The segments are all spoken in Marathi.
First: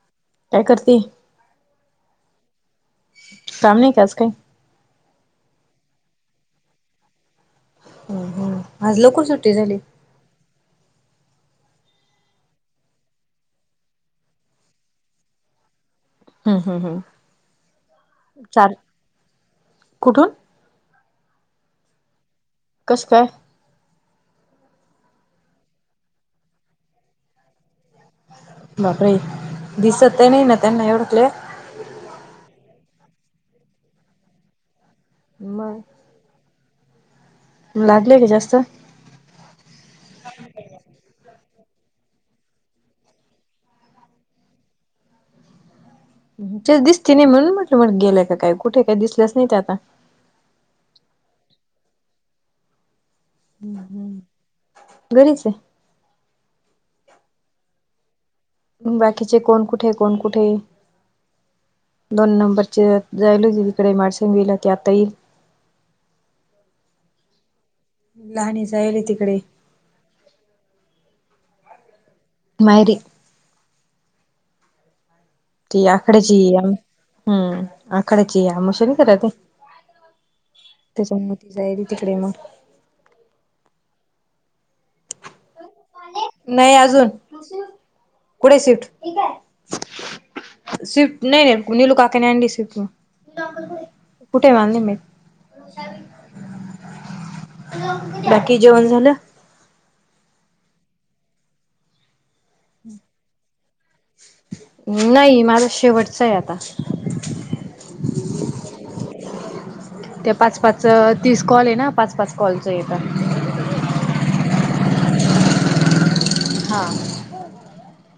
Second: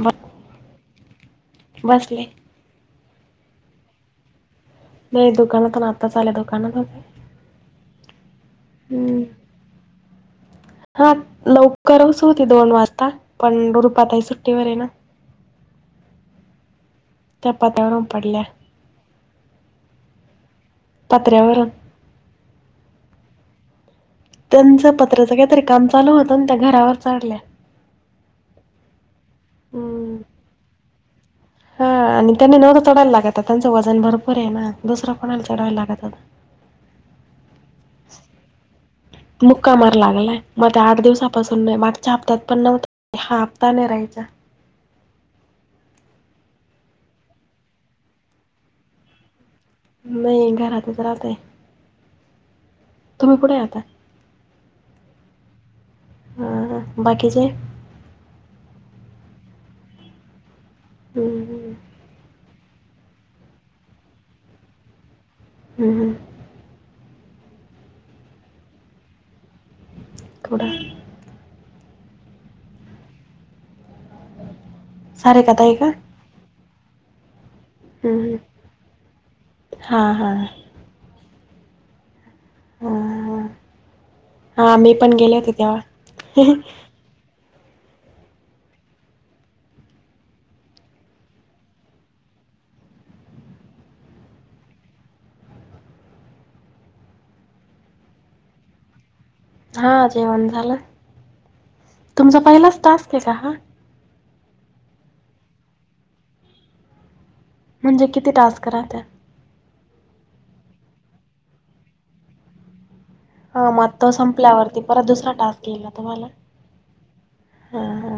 ब काय करते? बसले सामने काज काय नाही दुकानात ना आता चाले दुकानात हो हो आज लवकर सुट्टी झाली हा लवकरचच होती दोन वाजता पण रुपातही सुट्टीवर आहे ना हम् हम हम कुठून [unintelligible] कसं काय त्यांचं पत्रचं काहीतरी काम चालू होतं ना त्या घरावर चाढल्या बापरे हम्म दिसत त्यां नाही ना त्यांना एवढकले हा आणि त्यांनी नव तर चढायला लागत त्यांचं वजन भरपूर आहे ना दुसर कोणाला चढायला लागत लागलेय का जास्ते मुक्कामार लागलाय मग ते आठ दिवसापासून नाही माग छापतात पण नव्हत हापता न राहायचा तेच दिसती नाही म्हणून म्हटलं मग गेले काय कुठे काही दिसल्याच नाही ते आता नाही घरातच राहतय तुम्ही कुठे आता घरीच ह बाकीचे बाकीचे कोण कुठे कोण कुठे हम्म, दोन नंबरचे जायल हो त इिकडे मडश गेलाी आता येईल हम लहान जायल आहे तिकडे कोड आहे माहेरी [unintelligible] आखडेची हम्म हम्म, आखडेचीयामशा हा हा सनमतीच आहे त तिकडे मग ह हा मी पण गेले होते तेव्हा नाही अजून कुठे शिफ्ट स्विफ्ट नाही नाही नलू काक नाही अडी स्विफ्ट कुठे मालली मी बाकी जेवण झालं हा जेवण झालं तुमचा पहिलाच तास्क आहे का हा नाही माझ शेवटचा आहे आता म्हणजे किती टास्क राहतात ते पाच पाच तीस कॉल आहे ना पाच पाच कॉलच आहे तर हा मग तो संपल्यावरती परत दुसरा टास्क लिला त मला हा ह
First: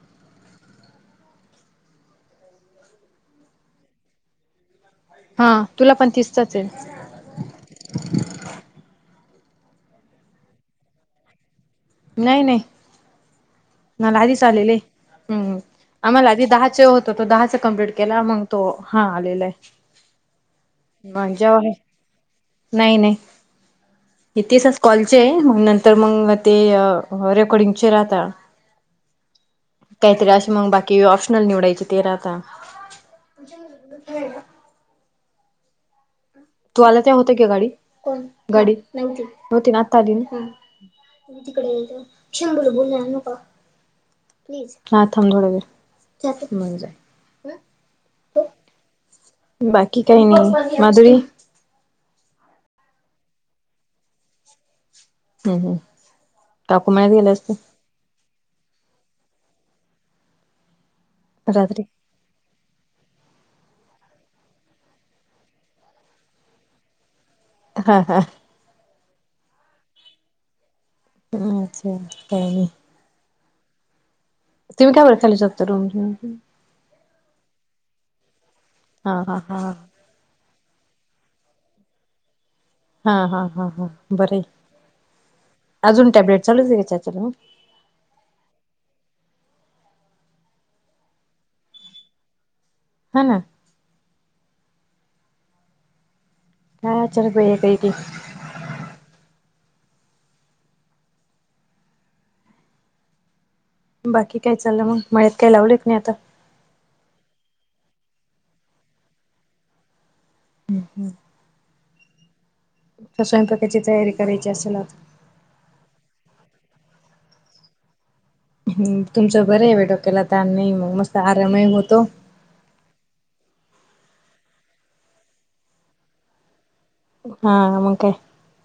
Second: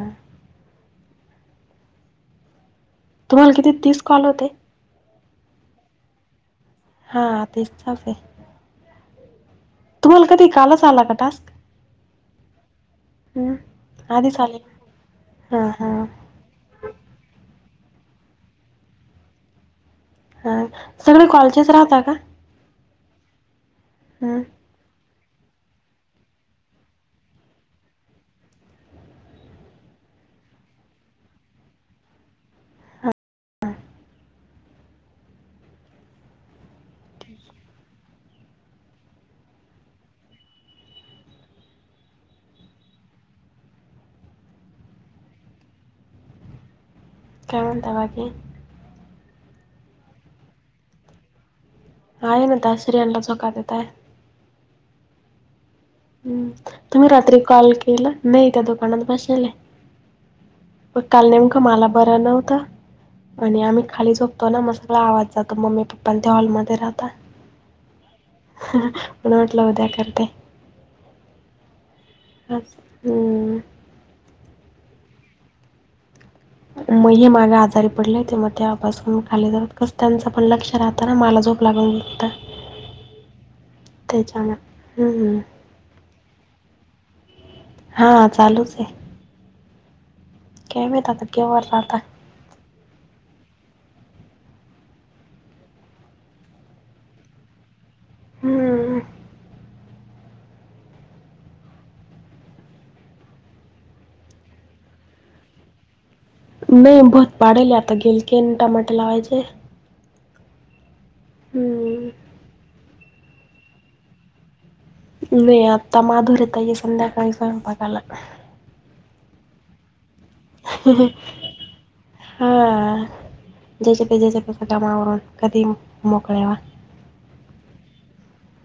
तुम्हाला किती तीस कॉल होते हा तुला पण तसतच आहे हा तेचछ आहे तुम्हाला कधी कालच आला का टास्क नाही नाही हम् ना लाधी चालेले् आम्हालाधी दहाचे होते त तो दहाचा कमप्लीट केला मग तो हा आलेला आहे हा सगळे म्हणजवर कॉलचेच राहता का नाही नाही हम्म, इतीच कॉलचे मग नंतर मग ते रेकॉर्डिंगचे राहता काहीतरी अशी मग बाकी ऑप्शनल निवडायचे ते रा आता [inaudible] तू आला त्या होत की गाडी, गाडी नव्हती ना आता आली. तिकडे क्ष [unintelligible] बोल न का. हा थांब थोडं वेळं. काय म्हणता बाकी? बाकी काही नाही माधुरी आहे ना बासरी अण्णांच [unintelligible] आहे हम्म हम्म. हम् काकू तुम्ही मळ्यात गेले रात्री असतील कॉल केला नाही त्या दुकानात बसले ले. काल नेमकं रात्री मला बरं नव्हतं. आणि आम्ही खाली झोपतो ना मग सगळा आवाज जातो मम्मी पप्पा आणि ते हॉलमध्ये राहतात. हा हा. पण वाटलं उद्या करते. हम्म चालते काय नाही. हम्म. तुम्हीय बत खली शकतो रु. मग हे मागे आजारी पडले ते मग त्यापासून हा हा खाली हा जात कस त्यांचं पण लक्ष राहतांना मला झोप लागल्यानंतर. हा हा हा हा बर, हम्म. अजून टॅब्लेट चालू जायच्या. [unintelligible] हा चालूच आहे. काय माहित आता केव [unintelligible] हा ना. हा चल ब [unintelligible] काय [unintelligible] हम्म. बाकी काय चाललं मग मळ्यात काय लावलेत नाही आता. नाही भुत पाडेल आता गेल के टमाटर लावायचे. हम् हम. हम्म. तर स्वयंपाकाची तयारी करायची असेल आता. नाही आता माधुरी ताई संध्याकाळी स्वयंपाकाला. तुमचं बरं आहे बाई डोक्याला तान नाही मग मस्त आरामही होतो. हां जचपे जचपे सटा मावरून कधी मोकळेवा. हा हा मग काय?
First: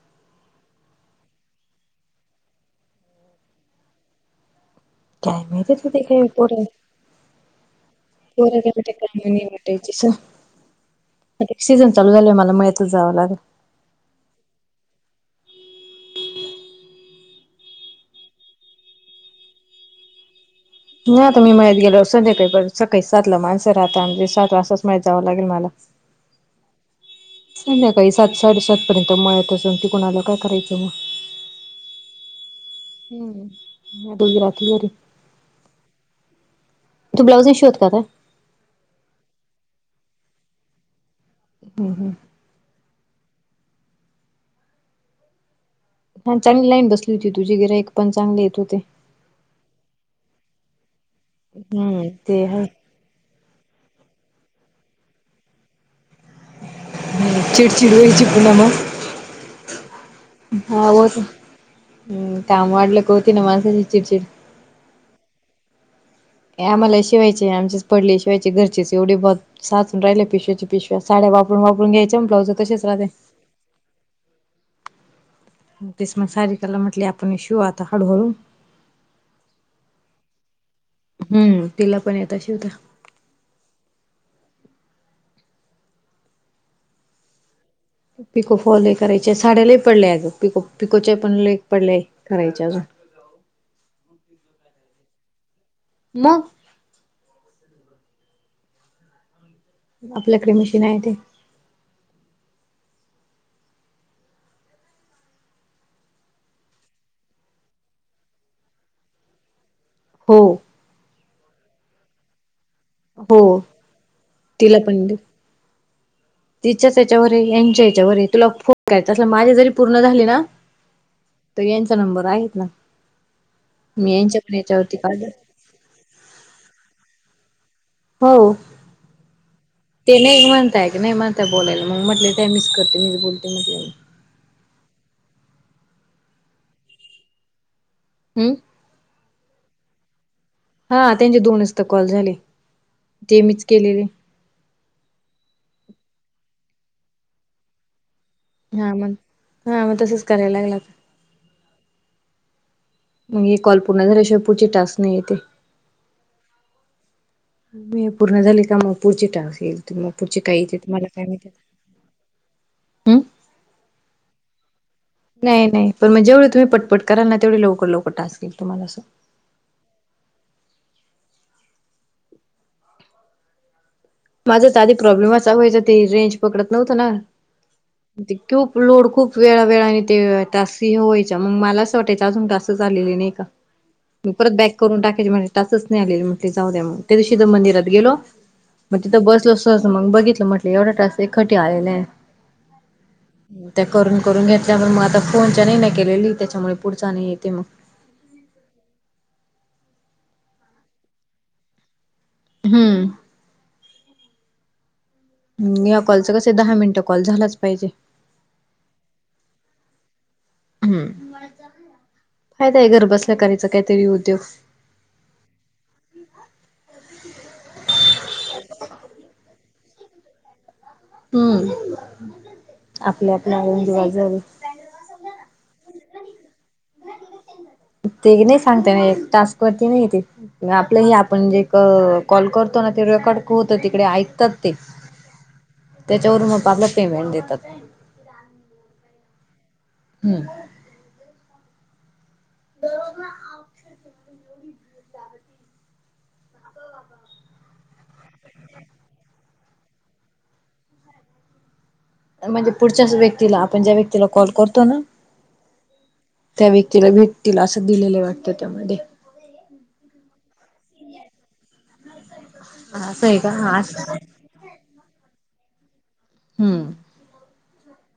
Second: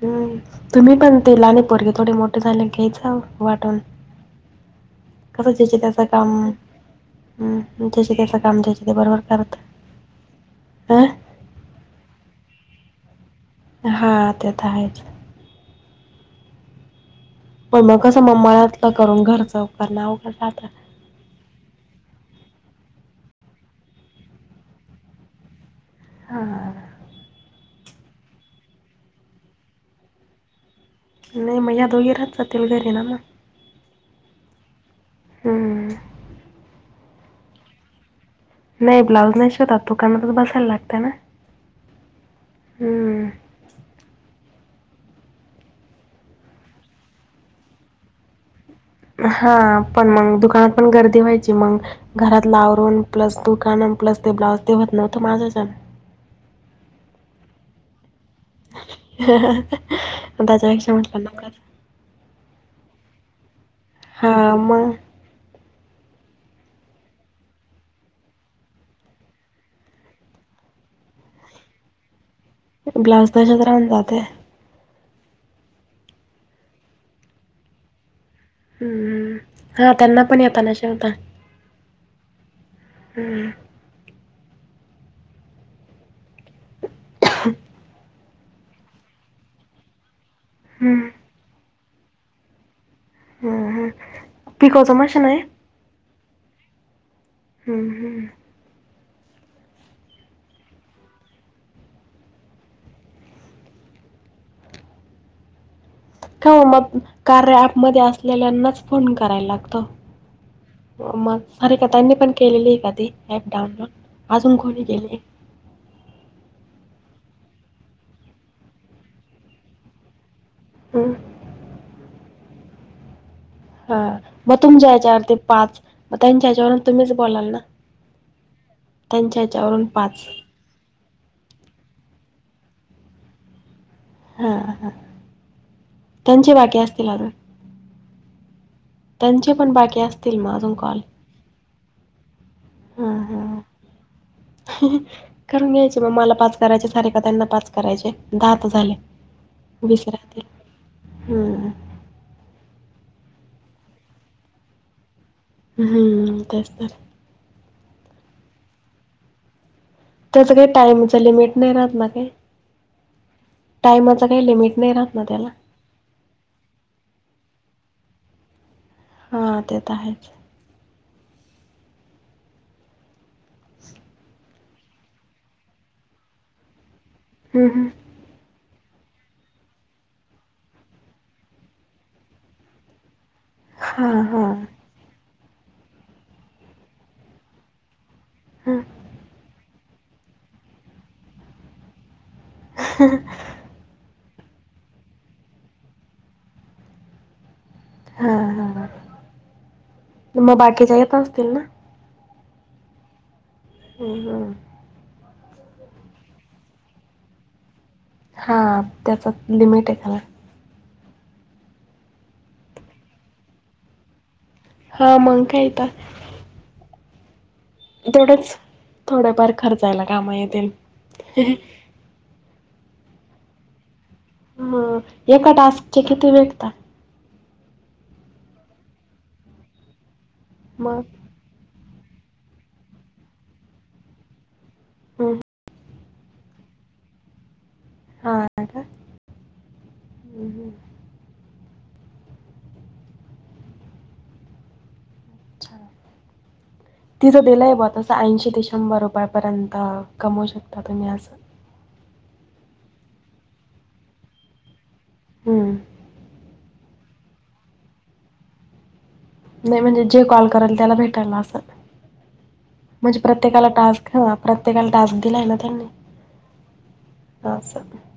हम्म तुम्ही पण ते लाणी पोरगे थोडे मोठे झाले घ्यायच वाटून. काय कसं माहिती घ्यायचे त त्याच ते काय काम. पोर हम्म त्याचं त्याचं पोर काम काय त्यांचे ते काम बरोबर नाही करत, वाटायची स अ सीझन चालू झाले मला माळतच जावं लागलं. हा ते तर आहेच. पण मग कसं म्मळतलं करून घरच उकार ना आता. नाही आता मी मळ्यात गेलो संध्याकाळी बण सकाळी सातला माणसं राहता म्हणजे सात वाजताच मळ्यात जावं लागेल मला. [inaudible] हां. संध्याकाळी सात साडेसात पर्यंत मळत असून ती कुणाला काय करायचं मग. नाही म या दोघेरा [unintelligible] घरी. ना मग हम्म. हम्म तो ब्लाउज ही शिवत होत का काय? नाही ब्लाऊज नाही शोधतात दुकानातच बसायला लागतय ना. हम्म हम्म. हम्म. हा चांगली लाईन बसली होती तुझे गिरॅक पण चांगले येत होते. हा पण मग दुकानात पण गर्दी व्हायची मग हम्म ते घरात ला आहे आवरून प्लस दु कान प्लस ते ब्लाउज तेवत नव्हतं माझं जण. चिडचिड वयची पुनम. ह हा होत हम् काम वाढलं की होती ना माणसाची चिडचिड हां मग आम्हाला शिवायचे नाय आमचीच पडली शिवायची घरचीच एवढी ब साचून राहिले पिशव्या पिशव्या साड्या वापरून वापरून घ्यायच्या म ब्लाउज तसेच राहते. ब्लाऊज तशत राहून जाते तेच मग सारिकाला म्हटले आपण शिउ आता हळूहळू हम् हा त्यांना पण येताल शिवता हम्म तिला पण येत शिवता हम्म. ह पिको फॉल हे करायचे साड्या लय पडल्या पिको हम्म. पिकोच्या पण लय पडलेय करायचे अजून हम्म हम्म पिकोचं मशीन हाय. म हम्म हम्म. आपल्याकडे मशीन आहे ते का ओ मग कार्या ऍपमध्ये असलेल्यांनाच फोन करायला लागतो हो. मग सारिका ताईंनी पण केलेली आहे का ती ऍप हो डाउनलोड अजून तिला कोणी पण दे. केलीय? तिच्याच याच्यावर यांच्या याच्यावर तुला फोन करायचा अस माझे जरी पूर्ण झाले ना हम्म. तर यांचा नंबर आहेत ना हा मी यांच्या पण मग तुमच्या याच्यावरती काढला ह्याचवरती पाच मग त्यांच्या ह्याच्यावरून तुम्हीच बोलाल ना हो त्यांच्या ह्याच्यावरून पाच नाही म्हणताय ते नाही म्हणताहेत बोलायला मग म्हटले द्या मीच करते मी बोलते म्हटले हा हा त्यांची बाकी असतील अजून हम्म. त्यांचे पण बाकी असतील म अजून कॉल हा त्यांचे दोनच तर कॉल झाले हां ते हां मीच केलेले करून घ्यायचे मग मला पास करायचे सारीकताईना पाच करायचे दहा तर झाले हा मग हा मग विस तसंच करायला लागला राहतील मग हे कॉल पूर्ण आल्याशिवाय पुढचे टास्क नाही येते हम्म ते तर मी पूर्ण झाली का मग, पुढची टास्क येईल मग पुढची त्याच काय काही येते मला टाइमच काय माहिती लिमिट नाही राहत ना काय हम्म टाइमाच काही लिमिट नाही राहत ना त्याला नाही नाही पण म, जेवढे तुम्ही पट पट कराल ना तेवढे लवकर लवकर टास्क येईल तुम्हाला सु हा ते तर आहेच माझाच आधी प्रॉब्लेम असा व्हायचा ते रेंज पकडत नव्हतं ना हम्म हम्म. खूप लोड खूप वेळा वेळाने ते टास्क हे व्हायच्या मग मला असं वाटायचं अजून टास्क झालेले नाही का हां, म हां. परत बॅक करून टाकायची म्हटल टास्कच नाही आलेली म्हटले जाऊ द्या म, त्यादिवशी तर मंदिरात गेलो हम्म. मग तिथं बसल असो असं मग बघितलं म्हटलं एवढा टास्क एकहाती आलेला आहे ह त्या करून करून घेतल्या म्हणून मग आता फोनच्या नाही ना केलेली त्याच्यामुळे पुढचा नाही येते मग हा हा म बाकीच्या येत असतील ना हम्म. हम्म हम्म. हम्म ह्या कॉलच कस आहे, दहा मिनिटं कॉल झालाच पाहिजे हा त्याच्यात लिमिट आहे त्याला हम्म फायदा हाय घर बसल्या करायच काहीतरी उद्योग हा मंग काय तर तेवढंच थोडफार खर्चायला कामा येतील हम्म आपल्या आपल्या [inaudible] ह एका टास्क चे किती भेटतात ते नाही सांगता येतं टास्क वरती नाही येत मग आपलं ह आपण जे कॉल करतो ना ते रेकॉर्ड होतात तिकडे ऐकतात ते हा त्याच्यावरून मग आपला पेमेंट देतात हा का हम्म हमम [inaudible] [inaudible] [inaudible] तिथं दिले बा तसं ऐंशी ते शंभर रुपयापर्यंत कमवू शकता तुम्ही असं म्हणजे पुढच्याच व्यक्तीला आपण ज्या व्यक्तीला कॉल करतो ना हम त्या व्यक्तीला भेटतील असं दिलेलं आहे वाटतं त्यामध्ये नाही म्हणजे जे कॉल करेल त्याला भेटायला असेल म्हणजे असं आहे का प्रत्येकाला हा टास्क घ्या प्रत्येकाला टास्क दिलाय ना त्यांनी हम्म [inaudible]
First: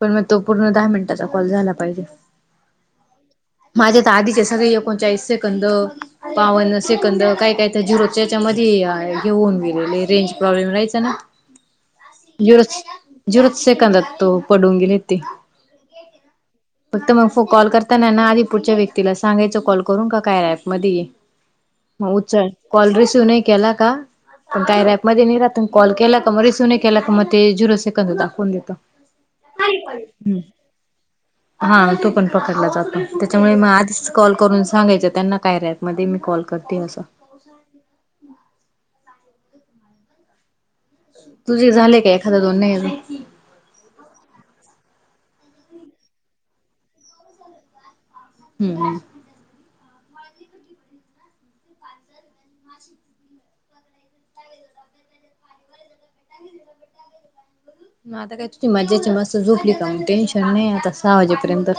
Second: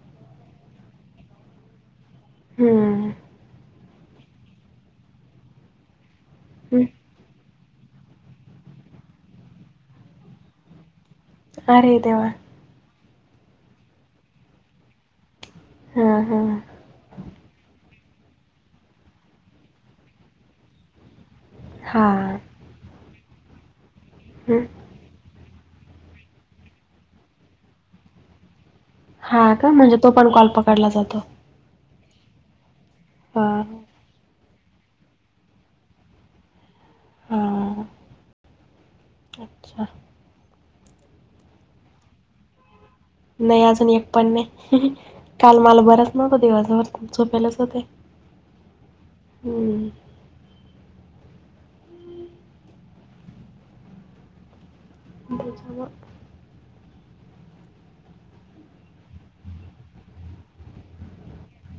पण मग तो पूर्ण दहा मिनिटाचा कॉल झाला पाहिजे हम माझ्या तर आधीचे सगळे, एकूण चाळीस सेकंद पावन हम्म. सेकंद काय काय त्या झिरोच्या याच्यामध्ये हे होऊन गेलेले रेंज प्रॉब्लेम राहायचा ना अरे देवा जु झेरोच सेकंदात ते पडून गेले ते हां, हां. फक्त मग कॉल करताना ना आधी पुढच्या व्यक्तीला सांगायच कॉल करून का काय ऍप मध्ये ये म हां. उचल कॉल रिसिव्ह नाही केला का पण हं. काय र मध्ये नाही राहात कॉल केला क मग रिसिव्ह नाही केला क मग ते झिरो सेकंद दाखवून देतो हा का म्हणजे तो पण कॉल पकडला जातो हा तो पण पकडला जातो त्याच्यामुळे हां, मग आधीच कॉल करून सांगायच त्यांना कार्या अँप मध्ये मी कॉल करते असं हा अच्छा तुझे झाले काय एखादा दोन नाहीही नाही अजुन एकपण नाही काल मला बरच नव्हतं दिवळजळ खूप झोपेलाच होते हम्म हम् [inaudible] मग आता काय तुझी मजेची मस्त झोपली का टेन्शन नाही आता सहा वाजेपर्यंत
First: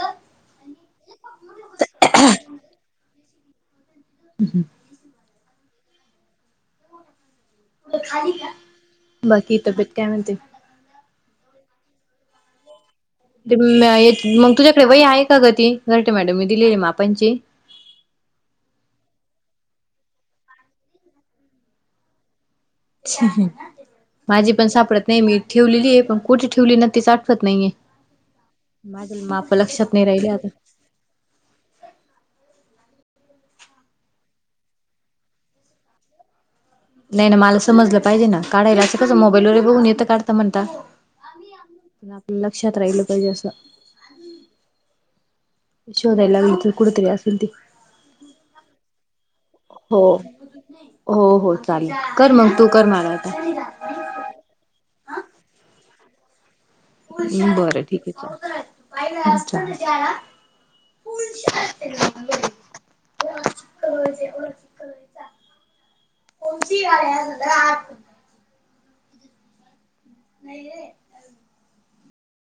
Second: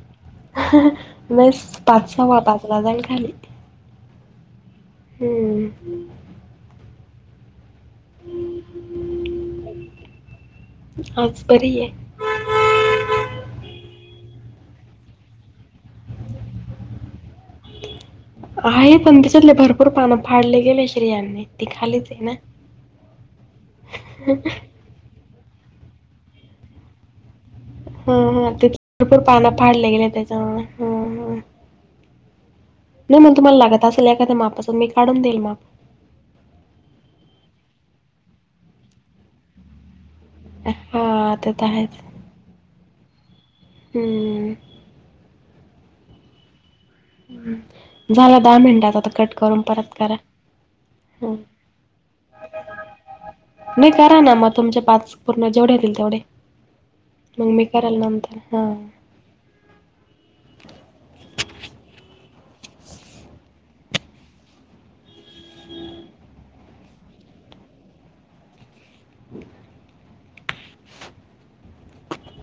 नाही पाच सव्वा पाचला जाईन खाली ह हम हम्म बाकी तब्येत काय म्हनते आज बरी आहे ते मग तुझ्याकडे वही आहे का गती घरतेे मॅडम मी दिलेली मापांची आहे पण त्याच्यातले भरपूर पानं फाडले गेले श्रियाने ती खालीच आहे ना माझी पण सापडत नाही, मी ठेवलेली आहे पण कुठे ठेवली ना, तेच आठवत नाहीये. हा हा, ते भरपूर माझं पाना माप फाडल्या लक्षात नाही गेले राहिले त्याच्या आता मुळे ना. ह नाही मग, तुम्हाला लागत असेल एखाद्या मापासून मी काढून देईल माप. नाही नाही, मला समजलं पाहिजे ना काढाला असं कसं मोबाईल वर ही बघून येतं काढायला. म्हणता, हा ते तर आहेच आपल्या लक्षात राहिल पाहिजे असं. हम्म, शोधायला लागेल कुठं तरी असेल. ती. झाला दहा मिनटाचा आता कट करून परत हो करा. हो हं. हो, चालेल कर मग तू कर मला आता. नाही करा ना, मग तुमचे पाच पूर्ण जेवढे येतील तेवढे. मग मी बरं करल ठीक ना, नंतर हा. [unintelligible] [unintelligible] [unintelligible] नाहीेये.